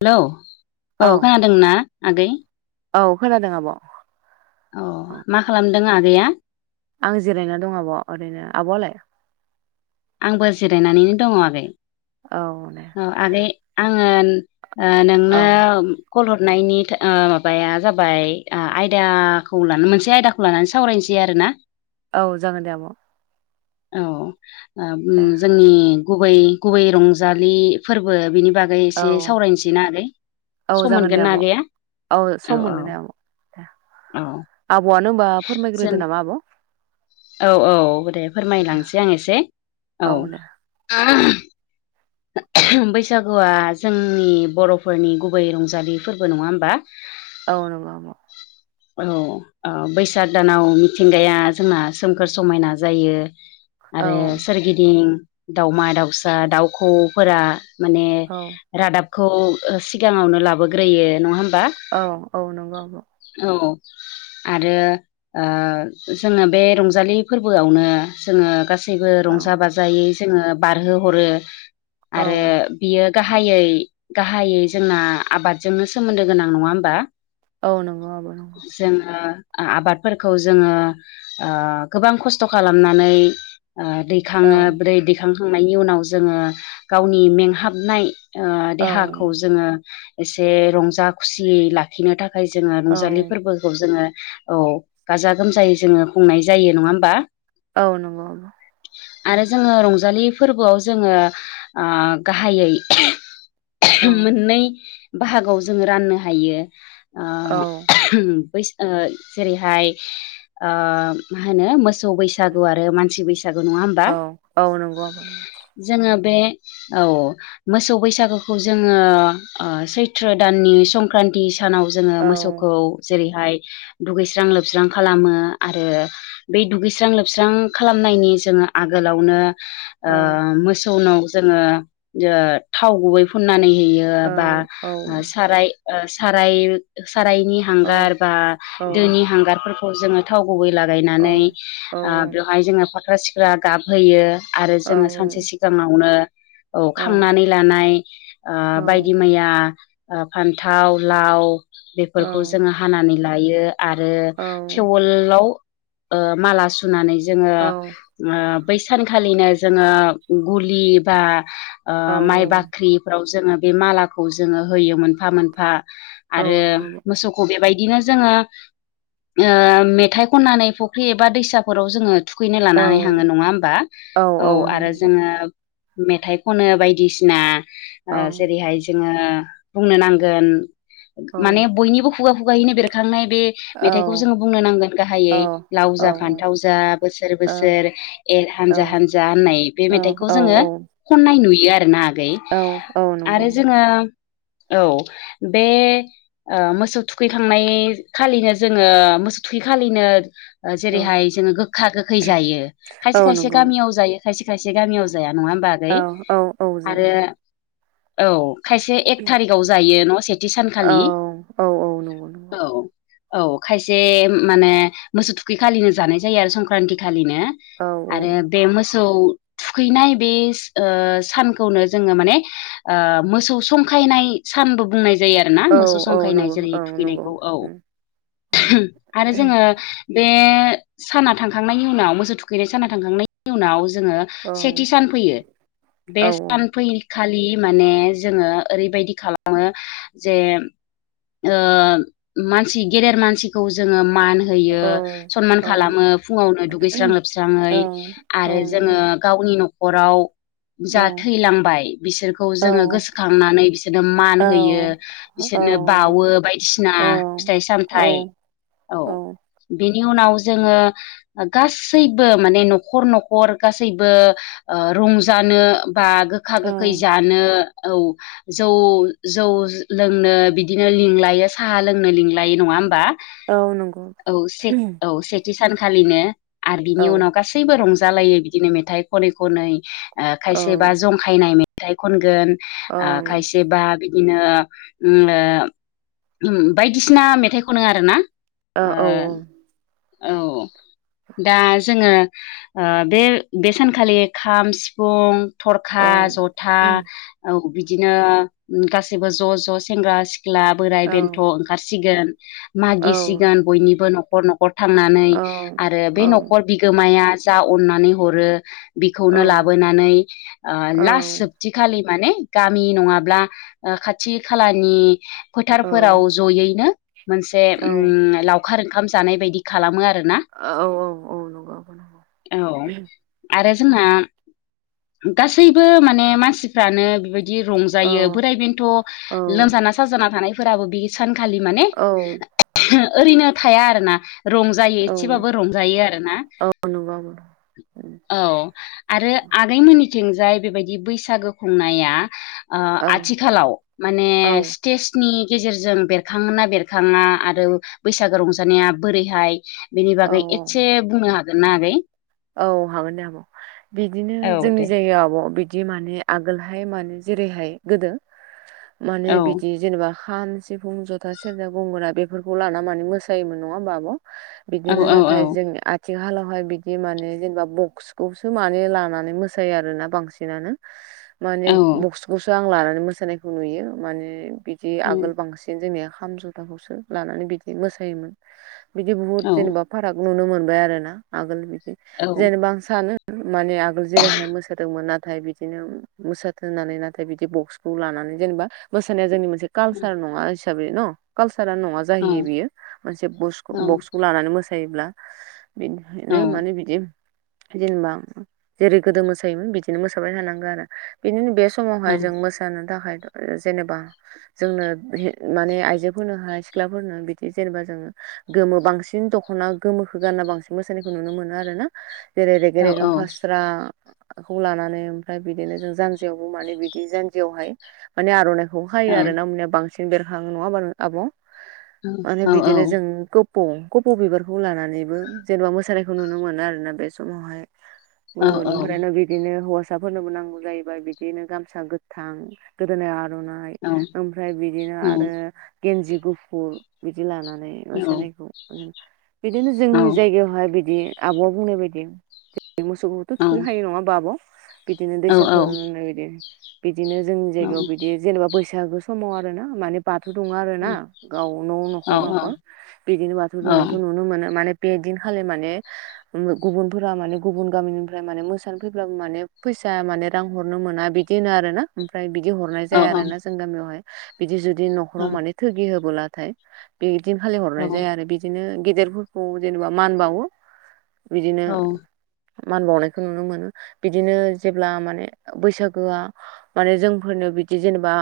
Hello औ खोनादोंना आगै औ खोनादों आब' औ मा खालामदों आगैया आं जिरायनानै दं आब' ओरैनो आब'आलाय आंबो जिरायनानैनो दङ आगै औ दे औ आगै आङो ओ नोंनो औ कल हरनायनि ओ माबाया जाबाय ओ आयदाखौ ला मोनसे आयदाखौ लानानै सावरायनोसै आरोना [inaudible] औ जागोन दे आब' औ ओ ओम दे जोंनि गुबै गुबै रंजालि फोरबो बिनि बागै औ एसे सावरायनोसै ना आगै औ सम जागोन दे मोनगोन ना आब' आगैया औ औ सम औ मोनगोन दे आब' दे औ आब'यानो होनबा जों फोरमायग्रोदो नामा आब' औ औ दे दे फोरमायलांसै आं एसे औ बैसागुया जोंनि बर'फोरनि गुबै रंजालि फोरबो नङा होमबा [inaudible] औ नंगौ आब' औ औ ओ बैसाग दानाव मिथिंगाया जोंना सोमखोर समायना जायो आरो सोरगिदिं दाावमा दाउसा दाउखौफोरा माने औ रादाबखौ सिगाङावनो लाबोग्रोयो नङा होमबा औ औ नंगौ आब' औ आरो ओ जोङो बे रंजालि फोरबोयावनो जोङो गासै गासैबो औ रंजा बाजायै जोङो बारहो हरो औ आरो बियो गाहायै गाहायै जोंना आबादजोंनो सोमोनदो गोनां नङा ओमबा औ नंगौ आब' नं जोङो आबादफोरखौ जोङो ओ गोबां खसथ' खालामनानै ओ दै औ खाङो ब्रै दिखां खांनायनि उनाव जोङो गावनि मेंहाबनाय ओ औ देहाखौ जोङो एसे रंजा खुसियै ला खिनो थाखाय जोङो रंजालि औ फोरबोखौ जोङो औ गाजा गोमजायै जोङो खुंनाय जायो नङा होमबा औ नंगौ आरो जोङो रंजालि फोरबोआव जोङो आ गाहायै औ मोननै बाहागोआव जोङो राननो हायो ओ औ बै ओ जेरैहाय ओ मा होनो मोसौ बैसागु आरो मानसि बैसा सागु नङा होमबा औ औ नंगौ आब' नंगौ। जोङो बे औ मोसौ बैसागोखौ जोङो ओ सैथ्र दाननि संक्रान्ति सानाव जोङो औ मोसौखौ जेरैहाय दुगैस्रां लोबस्रां खालामो आरो बे दुगैस्रां लोबस्रां खालामनायनि जोङो आगोलावनो ओ औ मोसौनाव जोङो ओ थाव गुबै फुननानै होयो ओ बा औ औ साराय ओ साराय सारायनि हांगार औ बा औ दोनि हांगारफोरखौ जोङो थाव गुबै औ लागायनानै ओ बेवहाय जोङो फाख्रा सिख्रा गाबहोयो आरो जोङो सानसे सिगाङावनो औ खांनानै लानाय ओ बायदि मैया फानथाव लाव बेफोरखौ जोङो हानानै लायो आरो टेवोलाव ओ माला सुनानै जोङो बै सानखालिनो जोङो गुलि बा ओ माइ बाख्रि फ्राव जोङो बे मालाखौ जोङो होयो मोनफा मोनफा आरो मोसौ खौ बेबायदिनो जोङो ओ मेथाइ खननानै फुख्रि एबा दैसाफोराव जोङो थुखैनो लानानै हाङो नङा होमबा औ आरो ओ मेथाइ खनो बायदिसिना ओ जेरैहाय जोङो बुंनो नांगोन माने बयनिबो खुगा खुगाहैनो बेरखांनाय बे मेथाइखौ जोङो बुंनो नांगोन गाहायै लाव जा फानथाव जा बोसोर बोसोर एर हानजा हानजा होननाय बे मेथाइखौ जोङो खननाय नुयो आरोना आगै आरो जोङो नंगौ औ बे ओ मोसौ थुखैखांनाय खालिनो जोङो मोसौ थुखैखालिनो ओ जेरैहाय जोङो गोखा गोखै जायो खायसे खायसे गामियाव जायो खायसे खायसे गामियाव जाया नङा होमबा आगै आरो औ खायसे एक थारिखाव जायो न' सेथि सानखालि औ औ खायसे माने मोसौ थुखैखालिनो जानाय जायो आरो संक्रान्ति खालिनो आरो बे मोसौ थुखैनाय बे ओ सानखौनो जोङो माने ओ मोसौ संखायनाय सानबो बुंनाय जायो आरोना मोसौ संखायनाय जेरै थुखैनायखौ औ आरो जोङो बे बे साना थांखांनायनि उनाव मोसौ थुखैनाय साना थांखांनायनि उनाव जोङो सेथि सान फैयो बे सान फै खालि माने जोङो ओरैबायदि खालामो जे ओ मानसि गेदेर मानसिखौ जोङो मान होयो सनमान खालामो फुङावनो दुगैस्रां औ लोबस्राङै औ आरो नंगौ जोङो गावनि न'खराव औ जा थैलांबाय बिसोरखौ औ जोङो गोसोखांनानै बिसोरनो मान औ होयो। बिसोरनो बावो बायदिसिना औ फिथाइ औ सामथाइ औ। बिनि उनाव जोङो गासैबो माने न'खर न'खर गासै गासैबो ओ रंजानो बा गोखा औ गोखै जानो। औ जौ जौ लोंनो बिदिनो लिंलायो साहा लोंनो लिंला लायो नङा होमबा औ नंगौ औ से औ से थि सानखालिनो आरो बिनि औ उनाव गासैबो रंजालायो बिदिनो मेथाइ खनै खनै ओ औ खायसेबा जंखायनाय मेथाइ खनगोन ओ ओं खायसेबा इनो उम ओ उम बायदिसिना मेथाइ खनो आरोना। औ ओ ओं औ दा जोङो ओ बे बे सानखालि खाम सिफुं थरखा जथा औ बिदिनो गासैबो ज' ज' सेंग्रा सिख्ला बोराइ बेन्थ' ओं खारसिगोन मागिसिगोन बयनिबो न'खर न'खर थांनानै आरो बे न'खर बिगोमाया जा अननानै हरो बिखौनो लाबोनानै ओ लास्ट जोब थिखालि माने गामि नङाब्ला ओ खाथि खालानि फोथारफोराव जयैनो मोनसे औ उम लावखार ओंखाम जानाय बायदि खालामो आरोना। ओ औ औ औ नंगौ आब' नंगौ। औ आरो जोंना गासैबो माने मानसिफ्रानो बेबायदि रं औ जायो बोराय बेन्थ' औ लोमजाना साजाना थानायफोराबो बि सानखालि माने औ ओरैनो थाया आरोना रंजायो एदसेबाबो रंजायो आरोना। औ नंगौ आब' नंगौ उम। औ आरो आगैमोननिथिंजाय बेबायदि बैसागो खुंनाया। ओ आथिखालाव माने औ स्टेजनि गेजेरजों बेरखाङोना बेरखाङा आरो। बैसागो रंजानाया बोरैहाय बेनि औ बागै औ एसे बुंनो हागोनना आगै? औ हागोन दे आब' बिदिनो औ जोंनि दे जायगायाव आब' बिदि माने आगोलहाय माने जेरैहाय गोदो माने औ बिदि जेनेबा खाम सिफुं जथा सेरजा गंगोना बेफोरखौ लाना माने मोसायोमोन नङा होमब आब' औ बिदिनो नाथाय औ जों आथिखालावहाय बि बिदि माने जेनेबा बक्सखौसो माने लानानै मोसायो आरोना बांसिनानो माने औ बक्सखौसो आं लानानै मोसानायखौ नुयो माने बिदि आगोल बांसिन दिनो जोंनिया खाम जथाखौसो लानानै बिदि मोसायोमोन बिदि बुहुत जेनेबा औ फाराग नुनो मोनबाय आरो ना आगोल बिदि औ जेनेबा आं सानो। माने आगोल जेरैहाय मोसादोंमोन नाथाय बिदिनो मोसानथोंनानै नाथाय बिदि बक्सखौ लानानै जेनेबा मोसानाया जोंनि मोनसे औ कालसार नङा। न कालसारा नङा औ जाहैयो बियो मोनसे औ बक्सखौ लानानै मोसायोब्ला औ बिनिनो माने जेनेबा जेरै गोदो मोसायोमोन बिदिनो मोसाबाय थानांगोन आरो बिदिनो बे औ समावहाय जों मोसानो थाखाय जेनेबा जोंनो माने आइजोफोरनोहाय सिख्लाफोरनो बिदि जेनेबा जोङो गोमो बांसिन दख'ना गोमोखौो गानना बांसिन मोसानायखौ नुनो मोनो। आरो ना जेरै रेगें औ औ रेगें फास्रा खौ लानानै ओमफ्राय बिदिनो जों जानजियावबो माने बिदि जानजियावहाय। माने आर'इखौ हायो आरो ना मया बांसिन बेरखाङो नङा आब' माने बिदिनो जों कपु' बिबारखौ लानानैबो जेनेबा मोसानायखौ नुनो मोनो आरोोना बे समावहाय औ ओमफ्राय न बि बिदिनो हौवासाफोरनोबो नांगौ जाहैबाय बिदिनो गामसा गोथां गोदोनायाव आर'नाइ औ ओमफ्राय बिदिनो आरो गेन्जि गुफुर बिदि लानानै मोसानायखौ उम बिदिनो जोंनि जायगायावहाय बि बिदि आब'आ बुंनाय बायदि मोसौखौथ' थुखैखायो नङा ओमबा आब'? दिनो दैसाफोर होननाय बायदि बिदिनो जोंनि जायगायाव बिदि जेनेबा बैसागो समाव आरोना माने बाथौ दुङो आरोना गाव न' नखर नखर बिदिनो बाथौ दुंनायखौ नुनो मोनो माने बे दिनखालि माने गुबुनफोरा माने गुबुन गामिनिफ्राय माने मोसानो फैब्लाबो माने फैसा माने रां हरनो मोना बि दि होनो आरोना ओमफ्राय बि बिदि हरनाय जाया आरोना जोंनि गामियावहाय बिदि जुदि नखराव माने थोगि होबोलाथाय बिदिनो फालिहरनाय जाया आरो बिदिनो गेदेरफोरखौ जेनेबा मान बावो। बिदिनो मान बावनायखौ नुनो मोनो बिदिनो जेब्ला माने बैसागोआ माने जोंफोरनो बिदि जेनेबा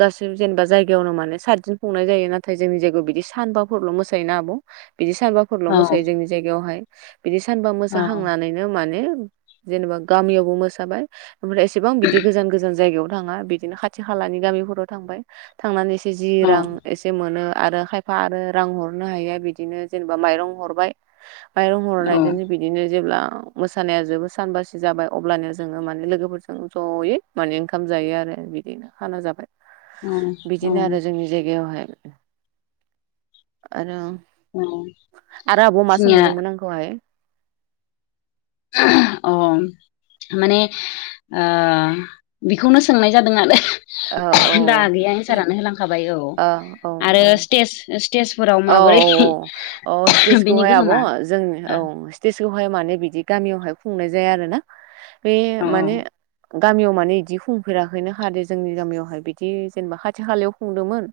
गासैबो जेनेबा जायगायावनो माने सातदिन खुंनाय जायो नाथाय जोंनि जायगायाव बिदि सानबाफोरल' मोसायोना आब'। इदि सानबाफोरल' मोसायो जोंनि जायगायावहाय बिदि सानबा मोसाखांनानै नो माने जेनेबा गामियावबो मोसाबाय ओमफ्राय एसेबां बिदि गोजान गोजान जायगायाव थाङा बिदिनो खाथि खालानि गामिफोराव थांबाय थांनानैसो जि रां एसे मोनो आरो खायफा आरो रां हरनो हायिया बिदिनो जेनेबा माइरं हरबाय। माइरं हरनायदोनो बि दिनो जेब्ला मोसानाया जोबो सानबा से जाबाय अब्लानो जोङो माने लोगोफोरजों जयै माने ओंखाम जायो आरो बिदिनो खाना जाबाय। बिदिनो आरो जोंनि जायगायावहाय आरो औ ओमफाय आब'आ मा सोंबावदोंमोन आंखौहाय? [inaudible] अ माने ओ बेखौनो सोंनाय जादों आरो औ औ दा आगैया एनसारानो होलांखाबाय औ आरो स्टेज स्टेजफोराव माबोरै औ औ बेनि गोहोमा स्टेसखौहाय माने बिदि गामियावहाय खुंनाय जाया आरोना बे औ माने गामियाव माने इदि खुंफेराखैनो खा दे जोंनि गामियावहाय बिदि जेनबा खाथि खालायाव खुंदोंमोन।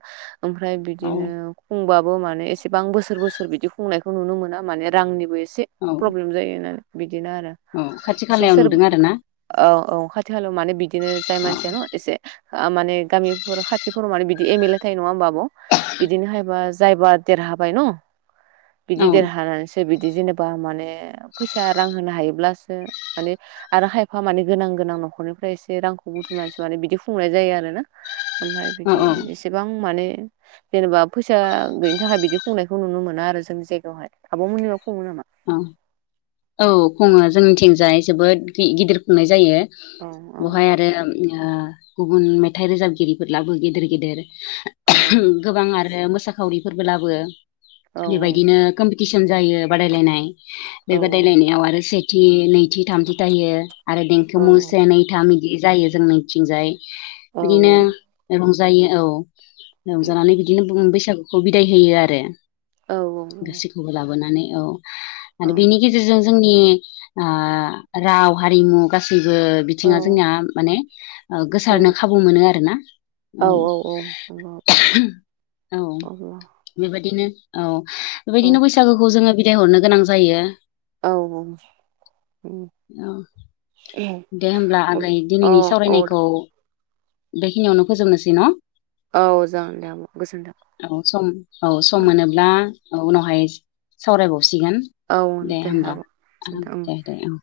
ओमफ्राय औ बिदिनो खुंबा बो एसेबां बोसोर बोसोर बिदि खुंनायखौ नुनो मोना माने रांनिबो एसे औ प्रब्लेम जायो होननानै बिदिनो आरो औ खाथि इसे खालायाव सोर नुदों आरो ना औ औ खाथि खालायाव मानो बिदिनो जाय मानसियान' एसे ओ माने गामिफोर खाथिफोराव माने बिदि एम एल ए थायो नङा ओमबा आब' बिदिनो हायबा जायबा देरहाबाय न औ बिदि देरहानानैसो बिदि जेनेबा माने फैसा रां होनो हायोब्लासो माने आरो खायफा माने गोनां गोनां नखरनिफ्राय एसे रांखौ बुथुमनानैसो माने बिदि खुंनाय जायो आरोना। ओमफ्राय औ बिदि औ एसेबां माने जेनेबा फैसा गैयिनि थाखाय बिदि खुंनायखौ नुनो मोना आरो जोंनि जायगायावहाय आब' मोननियाव खुङो नामा? अ औ खुङो जोंनिथिंजाय जोबोद गिदिर खुंनाय जायो। औ औ बहाय आरो ओ गुबुन मेथाइ रोजाबगिरिफोर लाबो गेदेर गेदेर। गोबां आरो मोसा खावरिफोरबो लाबो औ बेबायदिनो कम्पिटिसन जायो बादाय लायनाय बे औ बादायलायनायाव आरो से थि नैथि थामथि थायो आरो देंखो औ मु से नै थाम इदि जायो जोंनिथिंजाय। औ बिदिनो रंजायो औ औ रंजानानै बिदिनो बैसागु खौ बिदाय होयो आरो। औ औ। औ गासैखौबो लाबोनानै औ आरो बेनि गेजेरजों जोंनि ओ राव हारिमु गासैबो औ बिथिङा जोंनिया माने गोसारनो औ खाबु मोनो आरोना औ अ औ अब्ला बेबायदिनो औ बेबायदिनो बैसागोखौ जोङो बिदाय हरनो गोनां जायो। औ औ औ दे होमब्ला आगै दिनैनि औ सावरायनायखौ बेखिनियावनो फोजोबनोसै न? औ जागोन दे आब' गोजोन्थों औ सम औ सम ओं मोनोब्ला औ उनावहाय सावरायबावसिगोन औ दे होमबा आब' औ गोजोन्थों ओं। दे दे औ